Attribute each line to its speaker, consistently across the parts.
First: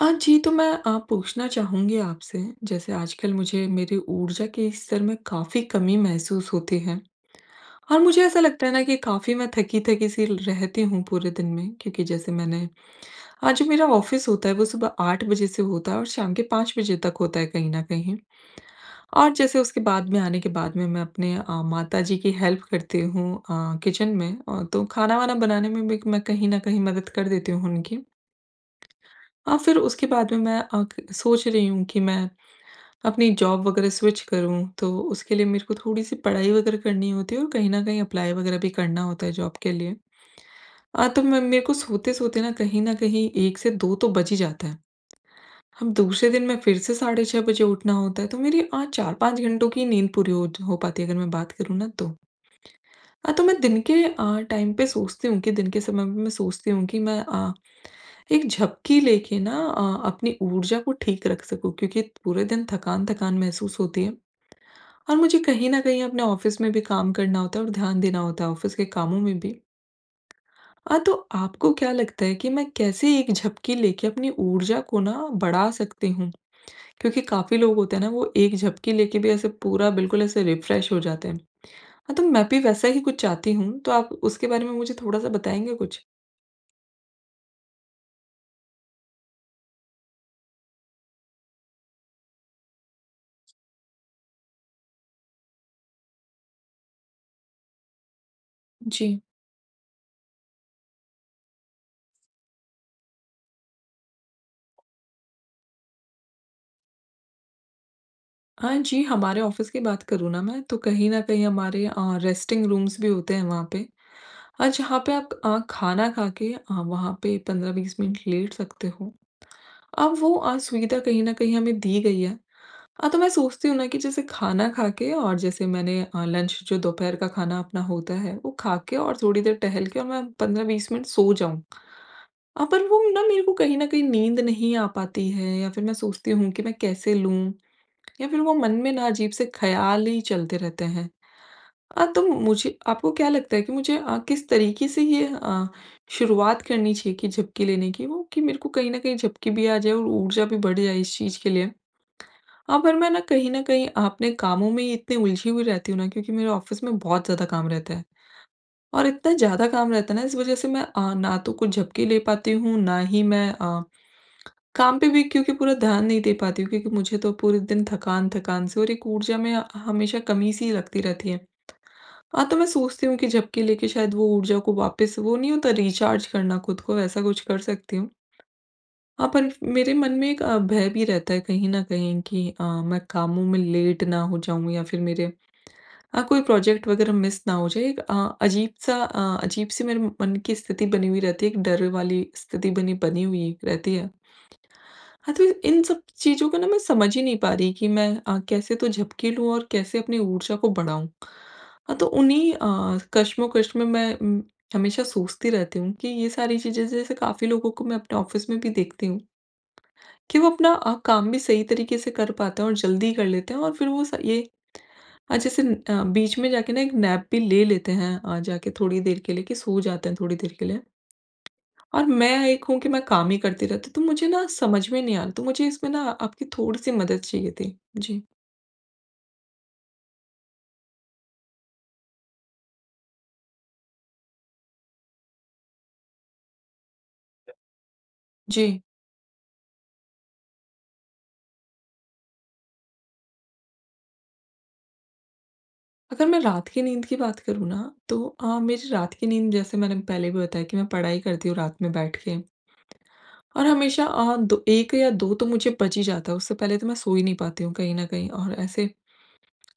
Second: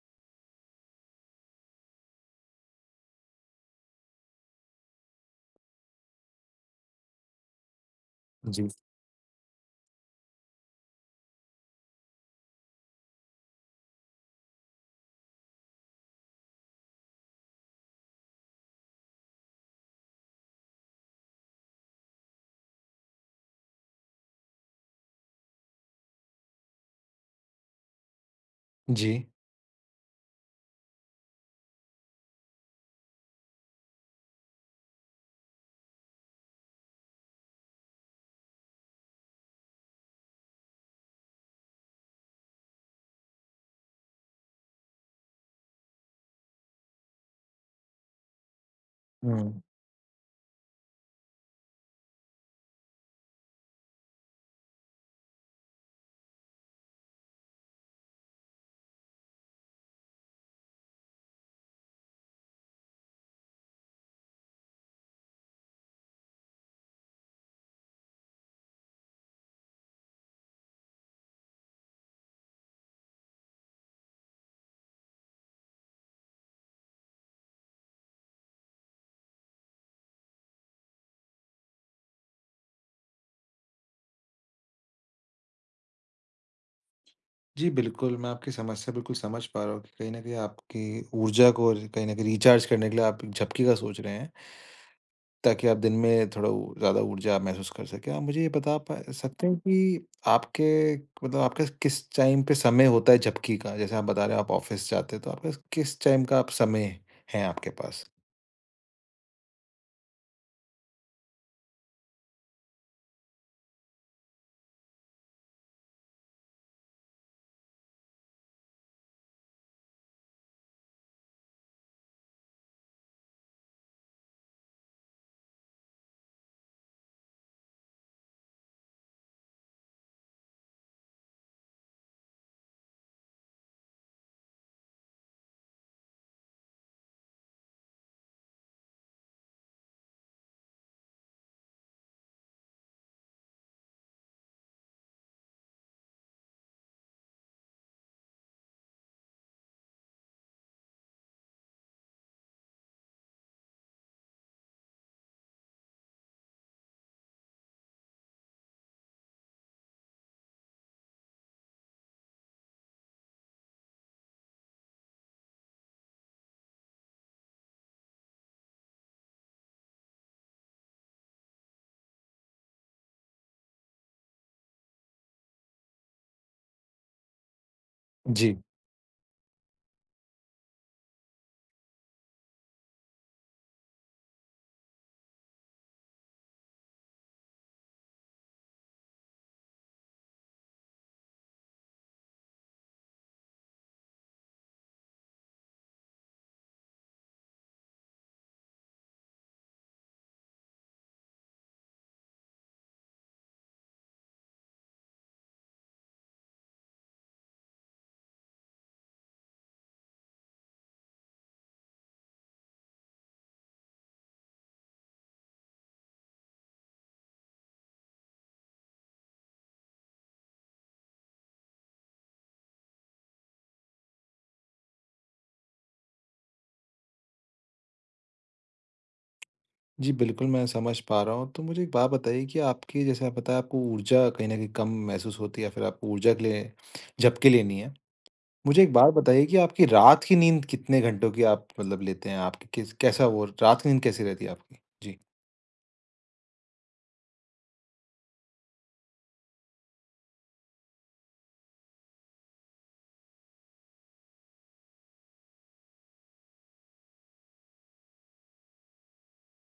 Speaker 1: हाँ जी, तो मैं पूछना चाहूँगी आपसे, जैसे आजकल मुझे मेरी ऊर्जा के स्तर में काफ़ी कमी महसूस होती है। और मुझे ऐसा लगता
Speaker 2: जी,
Speaker 1: है ना कि काफ़ी मैं थकी-थकी सी रहती हूँ पूरे दिन में, क्योंकि जैसे मैंने आज जो मेरा ऑफ़िस होता है वो सुबह 8 बजे से होता है और शाम के 5 बजे तक होता है कहीं न कहीं। और जैसे उसके बाद में आने के बाद में मैं अपने माताजी की हेल्प करती हूँ किचन में तो खाना-वाना बनाने में भी मैं कहीं न कहीं मदद कर देती हूँ उनकी।
Speaker 2: जी।
Speaker 1: हाँ, फिर उसके बाद में मैं अ, क सोच रही हूँ कि मैं अपनी जॉब वगैरह स्विच करूँ, तो उसके लिए मेरे को थोड़ी-सी पढ़ाई वगैरह करनी होती है और कहीं न कहीं अप्लाई वगैरह भी करना होता है जॉब के लिए। तो मैं मेरे को सोते-सोते ना कहीं न कहीं 1 से 2 तो बज ही जाता है। अब दूसरे दिन मैं फिर से साढ़े 6 बजे उठना होता है, तो मेरी 4-5
Speaker 2: हुँ।
Speaker 1: घंटों की नींद पूरी हो पाती है अगर मैं बात करूँ ना तो। हाँ, तो मैं दिन के टाइम पे सोचती हूँ कि दिन के समय में मैं सोचती हूँ कि मैं एक झपकी लेके ना अपनी ऊर्जा को ठीक रख सकूँ क्योंकि पूरे दिन थकान-थकान महसूस होती है और मुझे कहीं न कहीं अपने ऑफ़िस में भी काम करना होता है और ध्यान देना होता है ऑफ़िस के कामों में भी। तो आपको क्या लगता है कि मैं कैसे एक झपकी लेके अपनी ऊर्जा को ना बढ़ा सकती हूँ? क्योंकि काफ़ी लोग होते हैं ना वो एक झपकी लेके भी ऐसे पूरा बिल्कुल ऐसे रिफ़्रेश हो जाते हैं। हाँ, तो मैं भी वैसा ही कुछ चाहती हूँ, तो आप उसके बारे में मुझे थोड़ा-सा बताएँगे कुछ?
Speaker 2: जी, बिल्कुल, मैं आपकी समस्या बिल्कुल समझ पा रहा हूँ कि कहीं न कहीं आपकी ऊर्जा को कहीं न कहीं रिचार्ज करने के लिए आप एक झपकी का सोच रहे हैं, ताकि आप दिन में थोड़ा उ ज़्यादा ऊर्जा आप महसूस कर सकें। आप मुझे ये बता पा
Speaker 1: जी।
Speaker 2: सकते हैं कि आपके मतलब आपके किस टाइम पे समय होता है झपकी का? जैसे आप बता रहे हैं आप ऑफ़िस जाते हैं, तो आपके किस टाइम का आप समय है आपके पास?
Speaker 1: हाँ जी, हमारे ऑफ़िस की बात करूँ ना मैं, तो कहीं न कहीं हमारे रेस्टिंग रूम्स भी होते हैं वहाँ पे। जहाँ पे आप खाना खा के वहाँ पे 15-20 मिनट लेट सकते हो। अब वो सुविधा कहीं न कहीं हमें दी गई है। हाँ, तो मैं सोचती हूँ ना कि जैसे खाना खा के और जैसे मैंने लंच जो दोपहर का खाना अपना होता है वो खा के और थोड़ी देर टहल के और मैं 15-20 मिनट सो जाऊँ। पर वो ना मेरे को कहीं न कहीं नींद नहीं आ पाती है या फिर मैं सोचती हूँ कि मैं कैसे लूँ? या फिर वो मन में ना अजीब से ख़्याल ही चलते रहते हैं। तो मुझे आपको क्या लगता है कि मुझे किस तरीके से ये शुरुआत करनी चाहिए कि झपकी लेने की वो कि मेरे को कहीं न कहीं झपकी भी आ जाए और ऊर्जा भी बढ़ जाए इस चीज़ के लिए? हाँ, पर मैं ना कहीं न कहीं अपने कामों में ही इतनी उलझी हुई रहती हूँ ना क्योंकि मेरे ऑफ़िस में बहुत ज़्यादा काम रहता है और इतना ज़्यादा काम रहता है ना इस वज़ह से मैं ना तो कुछ झपकी ले पाती हूँ, ना ही मैं काम पे भी क्योंकि पूरा ध्यान नहीं दे पाती हूँ क्योंकि मुझे तो पूरे दिन थकान-थकान से और एक ऊर्जा में हमेशा कमी-सी लगती रहती है। हाँ, तो मैं सोचती हूँ कि झपकी लेके शायद वो ऊर्जा को वापस वो नहीं होता रिचार्ज करना खुद को वैसा कुछ कर सकती हूँ।
Speaker 2: जी।
Speaker 1: हाँ, पर मेरे मन में एक भय भी रहता है कहीं न कहीं कि मैं कामों में लेट ना हो जाऊँ या फिर मेरे हाँ, कोई प्रोजेक्ट वगैरह मिस ना हो जाए। एक अजीब-सी मेरे मन की स्थिति बनी हुई रहती है, एक डर वाली स्थिति बनी बनी हुई रहती है। हाँ, तो इन सब चीज़ों को ना मैं समझ ही नहीं पा रही कि मैं कैसे तो झपकी लूँ और कैसे अपनी ऊर्जा को बढ़ाऊँ। हाँ, तो उन्हीं कश्मोकश में मैं हमेशा सोचती रहती हूँ कि ये सारी चीज़ें जैसे काफ़ी लोगों को मैं अपने ऑफ़िस में भी देखती हूँ। कि वो अपना काम भी सही तरीके से कर पाते हैं और जल्दी कर लेते हैं और फिर वो स ये अ, जैसे न- अ, बीच में जाके ना एक नैप भी ले लेते हैं जाके थोड़ी देर के लिए कि सो जाते हैं थोड़ी देर के लिए। और मैं एक हूँ कि मैं काम ही करती रहती हूँ, तो मुझे ना समझ में नहीं आ रहा, तो मुझे इसमें ना आपकी थोड़ी-सी मदद चाहिए थी। जी।
Speaker 2: जी, बिल्कुल, मैं समझ पा रहा हूँ। तो मुझे एक बात बताइए कि आपकी जैसे आप बताया आपको ऊर्जा कहीं न कहीं कम महसूस होती है या फिर आपको ऊर्जा के लिए झपकी लेनी है।
Speaker 1: जी।
Speaker 2: मुझे एक बात बताइए कि आपकी रात की नींद कितने घंटों की आप मतलब लेते हैं? आपकी किस कैसा वो रात की नींद कैसी रहती है आपकी? जी।
Speaker 1: अगर मैं रात की नींद की बात करूँ ना, तो मेरी रात की नींद जैसे मैंने पहले भी बताया कि मैं पढ़ाई करती हूँ रात में बैठ के। और हमेशा दो 1 या 2 तो मुझे बच ही जाता है, उससे पहले तो मैं सो ही नहीं पाती हूँ कहीं न कहीं और ऐसे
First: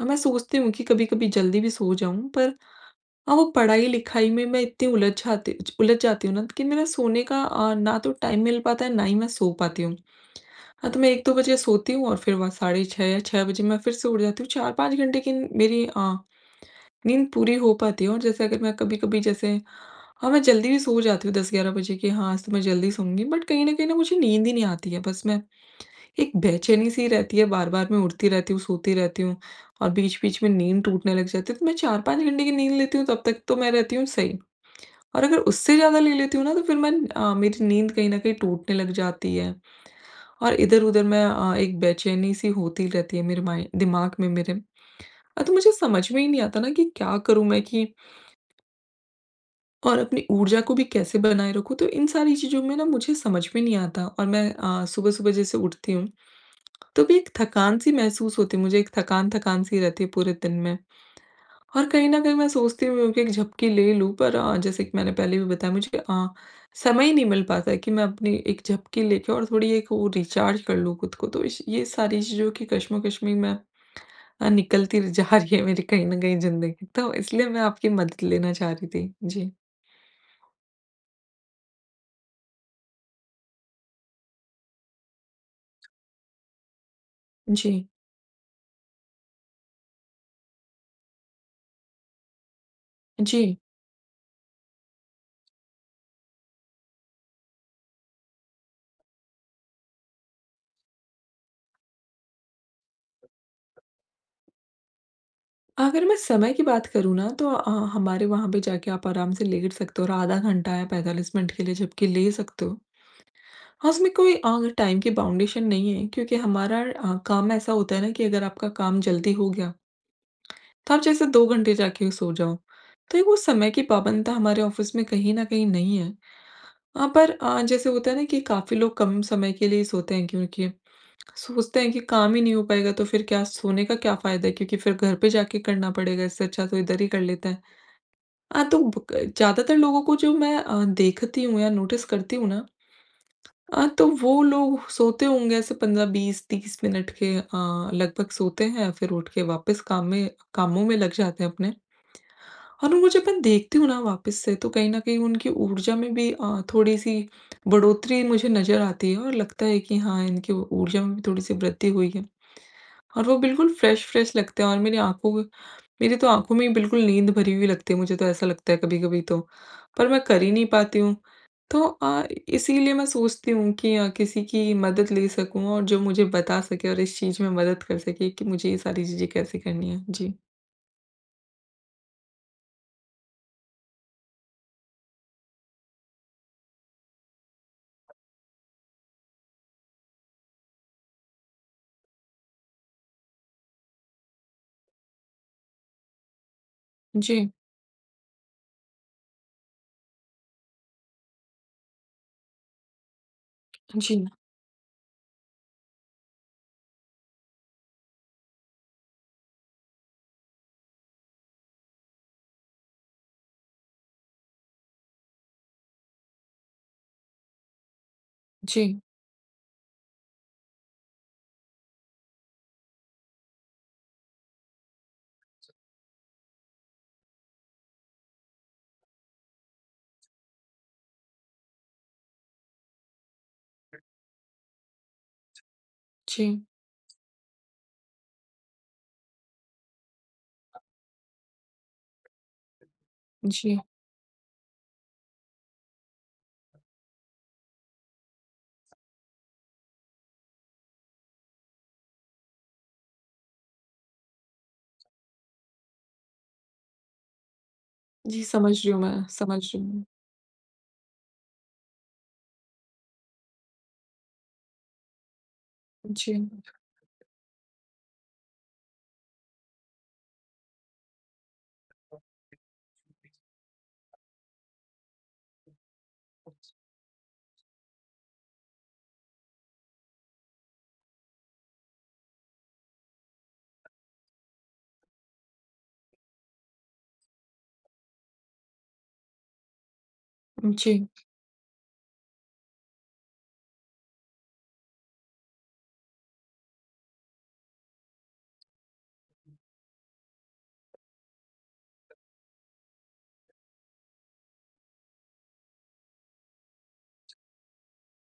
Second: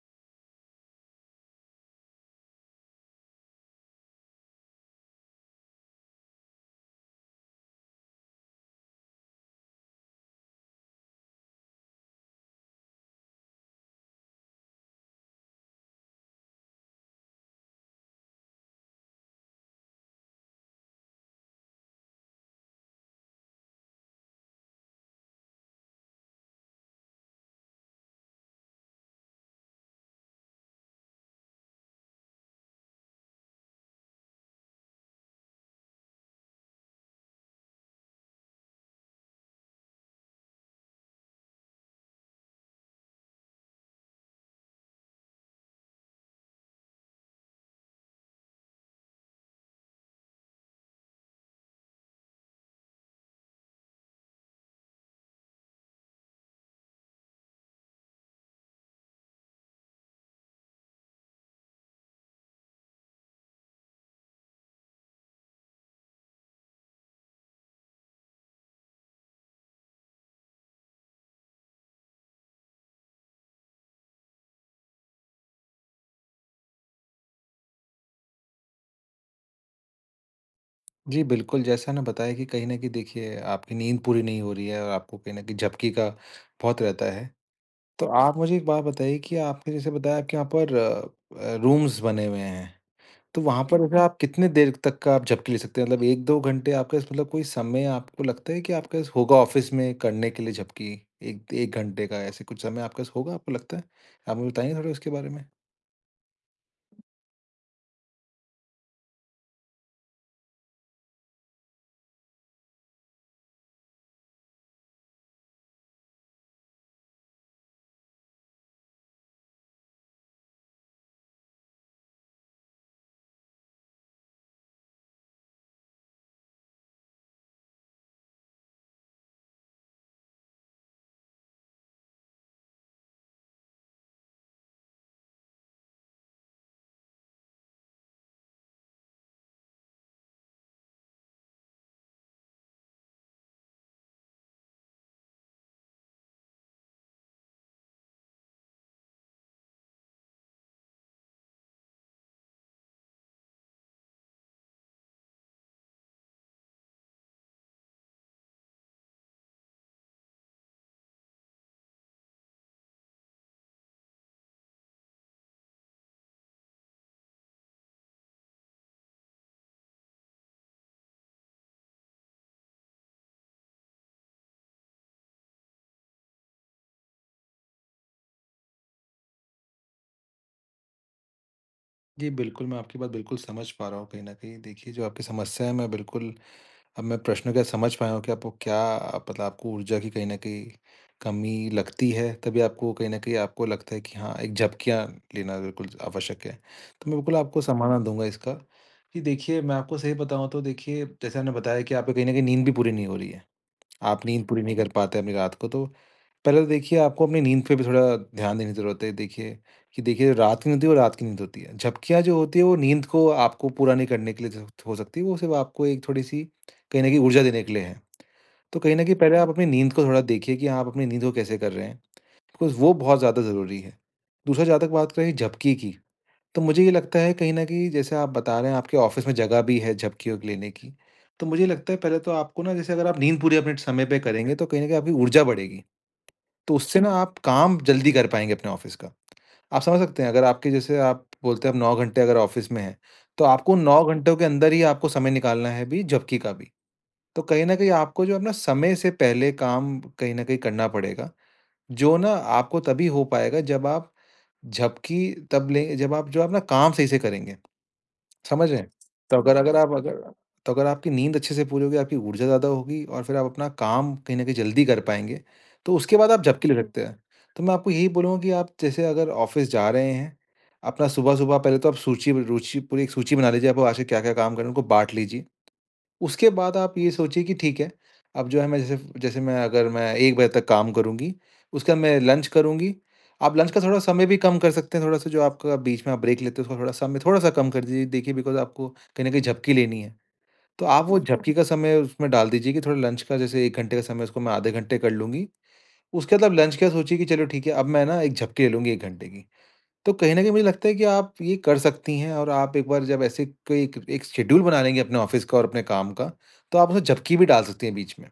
Speaker 1: मैं सोचती हूँ कि कभी-कभी जल्दी भी सो जाऊँ पर वो पढ़ाई-लिखाई में मैं इतनी उलझ जाती हूँ ना कि मेरा सोने का ना तो टाइम मिल पाता है, ना ही मैं सो पाती हूँ। हाँ, तो मैं 1-2 बजे सोती हूँ और फिर वहाँ साढ़े 6 या 6 बजे मैं फिर से उठ जाती हूँ, 4-5 घंटे की मेरी नींद पूरी हो पाती है और जैसे अगर मैं कभी-कभी जैसे हाँ, मैं जल्दी भी सो जाती हूँ 10-11 बजे कि हाँ, आज तो मैं जल्दी सोऊँगी बट कहीं न कहीं ना मुझे नींद ही नहीं आती है। बस मैं एक बेचैनी-सी रहती है, बार-बार मैं उठती रहती हूँ, सोती रहती हूँ और बीच-बीच में नींद टूटने लग जाती है। तो मैं 4-5 घंटे की नींद लेती हूँ तब तक तो मैं रहती हूँ सही और अगर उससे ज़्यादा ले लेती हूँ ना तो फिर मैं मेरी नींद कहीं न कहीं टूटने लग जाती है और इधर-उधर मैं एक बेचैनी-सी होती रहती है मेरे माइ दिमाग में मेरे। तो मुझे समझ में ही नहीं आता ना कि क्या करूँ मैं कि और अपनी ऊर्जा को भी कैसे बनाए रखूँ, तो इन सारी चीज़ों में ना मुझे समझ में नहीं आता और मैं सुबह-सुबह जैसे उठती हूँ, तो भी एक थकान-सी महसूस होती है मुझे, एक थकान-थकान सी रहती है पूरे दिन में। और कहीं न कहीं मैं सोचती भी हूँ कि एक झपकी ले लूँ, पर जैसे कि मैंने पहले भी बताया मुझे समय ही नहीं मिल पाता है कि मैं अपनी एक झपकी लेके और थोड़ी एक वो रिचार्ज कर लूँ खुद को, तो इस ये सारी चीज़ों की कशमकश में मैं अ, निकलती र जा रही है मेरी कहीं न कहीं ज़िंदगी, तो इसलिए मैं आपकी मदद लेना चाह रही थी। जी।
Speaker 2: जी, बिल्कुल, जैसा ना बताया कि कहीं न कहीं देखिए आपकी नींद पूरी नहीं हो रही है और आपको कहीं न कहीं झपकी का बहुत रहता है।
Speaker 1: जी।
Speaker 2: तो आप मुझे एक बात बताइए कि आपने जैसे बताया आपके यहाँ पर रूम्स बने हुए हैं। तो
Speaker 1: जी।
Speaker 2: वहाँ पर अगर आप कितने देर तक का आप झपकी ले सकते हैं? मतलब 1-2 घंटे आपके पास मतलब कोई समय आपको लगता है कि आपके पास होगा ऑफ़िस में करने के लिए झपकी, 1 घंटे का ऐसे कुछ समय आपके पास होगा आपको लगता है? आप मुझे बताएँगे थोड़ा उसके बारे में?
Speaker 1: अगर मैं समय की बात करूँ ना तो हमारे वहाँ पे जाके आप आराम से लेट सकते हो और आधा घंटा या 45 मिनट के लिए झपकी ले सकते हो। हाँ, उसमें कोई टाइम की बाउंडेशन नहीं है क्योंकि हमारा काम ऐसा होता है ना कि अगर आपका काम जल्दी हो गया, तो आप जैसे 2 घंटे जाके सो जाओ। तो एक वो समय की पाबंदता हमारे ऑफ़िस में कहीं न कहीं नहीं है। पर जैसे होता है ना कि काफ़ी लोग कम समय के लिए ही सोते हैं क्योंकि सोचते हैं कि काम ही नहीं हो पाएगा तो फिर क्या सोने का क्या फ़ायदा है क्योंकि फिर घर पे जाके करना पड़ेगा इससे अच्छा तो इधर ही कर लेते हैं। हाँ, तो ब क ज़्यादातर लोगों को जो मैं देखती हूँ या नोटिस करती हूँ ना तो वो लोग सोते होंगे ऐसे 15, 20, 30 मिनट के लगभग सोते हैं, फिर उठ के वापस कामों में लग जाते हैं अपने। और वो जब मैं देखती हूँ ना वापस से तो कहीं न कहीं उनकी ऊर्जा में भी थोड़ी-सी बढ़ोतरी मुझे नज़र आती है और लगता है कि हाँ, इनकी ऊर्जा में भी थोड़ी-सी वृद्धि हुई है। और वो बिल्कुल फ्रेश-फ्रेश लगते हैं और मेरी तो आँखों में ही बिल्कुल नींद भरी हुई लगती है, मुझे तो ऐसा लगता है कभी-कभी तो, पर मैं कर ही नहीं पाती हूँ। तो इसीलिए मैं सोचती हूँ कि किसी की मदद ले सकूँ और जो मुझे बता सके और इस चीज़ में मदद कर सके कि मुझे ये सारी चीज़ें कैसे करनी है। जी।
Speaker 2: जी, बिल्कुल, मैं आपकी बात बिल्कुल समझ पा रहा हूँ कहीं न कहीं। देखिए, जो आपकी समस्या है मैं बिल्कुल अब मैं प्रश्न क्या समझ पाया हूँ कि आपको क्या मतलब आपको ऊर्जा की कहीं न कहीं कमी लगती है, तभी आपको कहीं न कहीं आपको लगता है कि हाँ, एक झपकियाँ लेना बिल्कुल आवश्यक है। तो मैं बिल्कुल
Speaker 1: जी,
Speaker 2: आपको समाधान दूँगा इसका, कि देखिए मैं आपको सही बताऊँ तो देखिए, जैसे आपने बताया कि आपको कहीं न कहीं नींद भी पूरी नहीं हो रही है।
Speaker 1: जी,
Speaker 2: आप नींद पूरी नहीं कर पाते अपनी रात को, तो पहले तो देखिए आपको अपनी नींद पे भी थोड़ा ध्यान देने की ज़रूरत है। देखिए कि देखिए, जो रात की नींद होती है वो रात की नींद होती है। झपकियाँ जो होती है वो नींद को आपको पूरा नहीं करने के लिए जो हो सकती है, वो सिर्फ़ आपको एक थोड़ी-सी कहीं न कहीं ऊर्जा देने के लिए है। तो कहीं
Speaker 1: जी।
Speaker 2: न कहीं पहले आप अपनी नींद को थोड़ा देखिए कि आप अपनी नींद को कैसे कर रहे हैं, बिकॉज़ वो बहुत ज़्यादा ज़रूरी है। दूसरा, जहाँ तक बात करें झपकी की, तो मुझे ये लगता है कहीं न कहीं जैसे आप बता रहे हैं आपके ऑफ़िस में जगह भी है झपकियों के लेने की। तो मुझे लगता है पहले तो आपको ना जैसे अगर आप नींद पूरी अपने समय पे करेंगे, तो कहीं न कहीं आपकी ऊर्जा बढ़ेगी।
Speaker 1: जी,
Speaker 2: तो उससे ना आप काम जल्दी कर पाएँगे अपने ऑफ़िस का। आप समझ सकते हैं, अगर आपके जैसे आप बोलते हैं आप 9 घंटे अगर ऑफ़िस में हैं, तो आपको
Speaker 1: जी।
Speaker 2: 9 घंटों के अंदर ही आपको समय निकालना है भी जबकि का भी। तो कहीं न कहीं आपको जो है ना समय से पहले काम कहीं न कहीं करना पड़ेगा, जो ना आपको तभी हो पाएगा जब आप झपकी तब लें जब आप जो है अपना काम सही से करेंगे।
Speaker 1: जी,
Speaker 2: समझ
Speaker 1: समझ
Speaker 2: रहे हैं?
Speaker 1: रही हूँ मैं,
Speaker 2: तो अगर
Speaker 1: समझ
Speaker 2: अगर
Speaker 1: रही
Speaker 2: आप
Speaker 1: हूँ।
Speaker 2: अगर तो अगर आपकी नींद अच्छे से पूरी होगी, आपकी ऊर्जा ज़्यादा होगी और फिर आप अपना काम कहीं न कहीं जल्दी कर पाएँगे, तो उसके बाद आप
Speaker 1: जी,
Speaker 2: झपकी ले हुँ। सकते हैं। तो मैं आपको यही बोलूँगा कि आप जैसे अगर ऑफ़िस जा रहे हैं, अपना सुबह-सुबह पहले तो आप सूची रूचि पूरी एक सूची बना लीजिए, आपको आज से क्या-क्या काम करना है, उनको बाँट लीजिए। उसके बाद आप ये सोचिए कि ठीक है, अब जो है मैं जैसे जैसे मैं अगर मैं 1 बजे तक काम करूँगी, उसके बाद मैं लंच करूँगी। आप लंच का थोड़ा समय भी कम कर सकते हैं, थोड़ा-सा जो आपका बीच में आप ब्रेक लेते हो उसका थोड़ा समय थोड़ा-सा कम कर दीजिए। देखिए बिकॉज़ आपको कहीं न कहीं झपकी लेनी है। तो आप
Speaker 1: जी,
Speaker 2: वो बिल्कुल। झपकी का समय उसमें डाल दीजिए कि थोड़ा लंच का जैसे 1 घंटे का समय है, उसको मैं आधे घंटे कर लूँगी। उसके बाद आप लंच का सोचिए कि चलो ठीक है, अब मैं ना एक झपकी ले लूँगी 1 घंटे की। तो कहीं न कहीं मुझे लगता है कि आप ये कर सकती हैं और आप एक बार जब ऐसे कोई एक एक शेड्यूल बना लेंगी अपने ऑफ़िस का और अपने काम का, तो आप उसमें झपकी भी डाल सकती हैं बीच में।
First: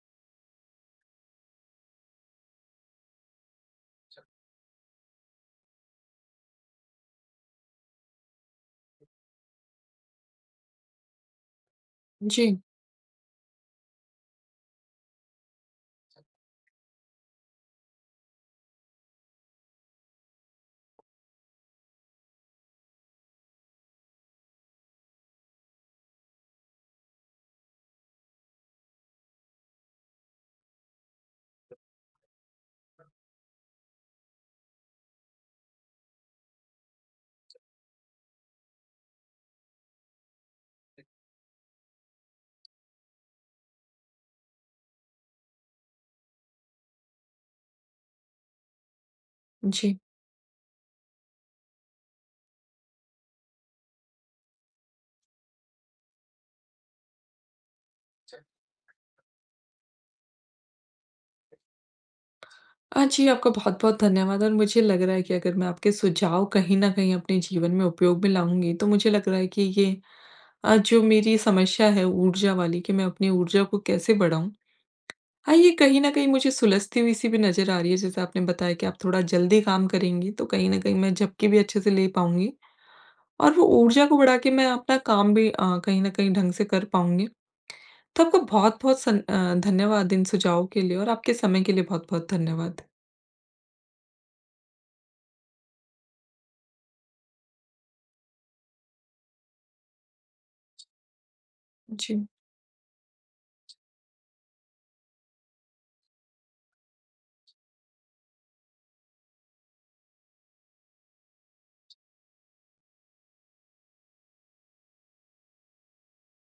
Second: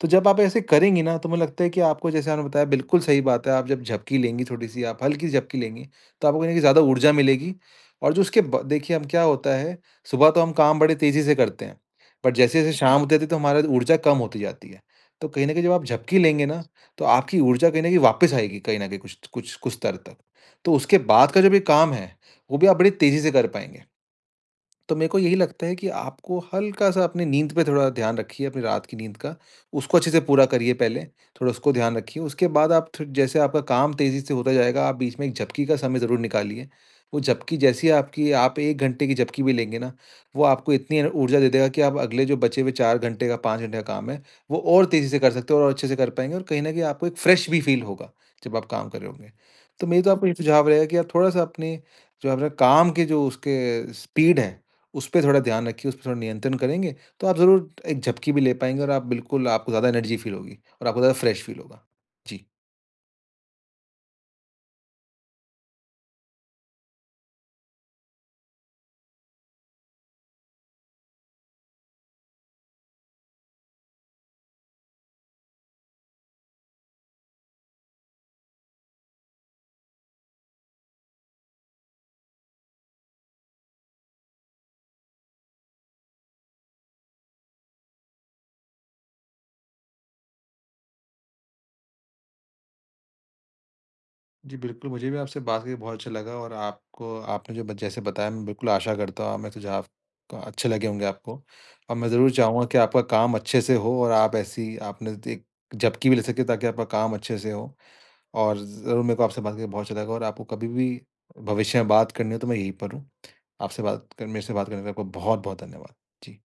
Speaker 2: तो जब आप ऐसे करेंगी ना, तो मुझे लगता है कि आपको जैसे आपने बताया बिल्कुल सही बात है, आप जब झपकी लेंगी थोड़ी-सी, आप हल्की झपकी लेंगी, तो आपको कहीं न कहीं ज़्यादा ऊर्जा मिलेगी और जो उसके ब देखिए हम क्या होता है, सुबह तो हम काम बड़े तेज़ी से करते हैं, बट
Speaker 1: जी,
Speaker 2: जैसे-जैसे शाम होती जाती है, तो हमारा ऊर्जा कम होती जाती है। तो कहीं न कहीं जब आप झपकी लेंगे ना, तो आपकी ऊर्जा कहीं न कहीं वापस आएगी, कहीं न कहीं कुछ कुछ कुछ स्तर तक। तो उसके बाद का जब ये काम है, वो भी आप बड़ी तेज़ी से कर पाएँगे। तो मेरे को यही लगता है कि आपको हल्का-सा अपनी नींद पे थोड़ा ध्यान रखिए, अपनी रात की नींद का। उसको अच्छे से पूरा करिए पहले, थोड़ा उसको ध्यान रखिए। उसके बाद आप थ जैसे आपका काम तेज़ी से होता जाएगा, आप बीच में एक झपकी का समय ज़रूर निकालिए। वो झपकी जैसी आपकी आप 1 घंटे की झपकी भी लेंगे ना, वो आपको इतनी एन ऊर्जा दे देगा कि आप अगले जो बचे हुए 4 घंटे का, 5 घंटे का काम है, वो और तेज़ी से कर सकते हो और अच्छे से कर पाएँगे, और कहीं न कहीं आपको एक फ्रेश भी फ़ील होगा, जब आप काम कर रहे होंगे। तो
Speaker 1: जी।
Speaker 2: मेरी तो आपको ये सुझाव रहेगा कि आप थोड़ा-सा अपने जो अपना काम के जो उसके स्पीड है, उस पे थोड़ा ध्यान रखिए, उस पे थोड़ा नियंत्रण करेंगे, तो आप ज़रूर एक झपकी भी ले पाएँगे और आप बिल्कुल आपको ज़्यादा एनर्जी फ़ील होगी और आपको ज़्यादा फ्रेश फ़ील होगा। जी।
Speaker 1: जी, आपका बहुत-बहुत धन्यवाद और मुझे लग रहा है कि अगर मैं आपके सुझाव कहीं न कहीं अपने जीवन में उपयोग में लाऊँगी, तो मुझे लग रहा है कि ये जो मेरी समस्या है ऊर्जा वाली कि मैं अपनी ऊर्जा को कैसे बढ़ाऊँ। हाँ, ये कहीं न कहीं मुझे सुलझती हुई सी भी नज़र आ रही है, जैसे आपने बताया कि आप थोड़ा जल्दी काम करेंगी, तो कहीं न कहीं मैं झपकी भी अच्छे से ले पाऊँगी और वो ऊर्जा को बढ़ा के मैं अपना काम भी कहीं न कहीं ढंग से कर पाऊँगी। तो आपको बहुत-बहुत धन्यवाद इन सुझावों के लिए और आपके समय के लिए बहुत-बहुत धन्यवाद।
Speaker 2: जी, बिल्कुल, मुझे भी आपसे बात करके बहुत अच्छा लगा और आपको आपने जो ब जैसे बताया मैं बिल्कुल आशा करता हूँ, मैं सुझाव क अच्छे लगे होंगे आपको, और मैं
Speaker 1: जी।
Speaker 2: ज़रूर चाहूँगा कि आपका काम अच्छे से हो और आप ऐसी आपने एक झपकी भी ले सकें ताकि आपका काम अच्छे से हो, और ज़रूर मेरे को आपसे बात करके बहुत अच्छा लगा और आपको कभी भी भविष्य में बात करनी हो तो मैं यहीं पर हूँ। आपसे बात कर मेरे से बात करने का आपका बहुत-बहुत धन्यवाद। जी।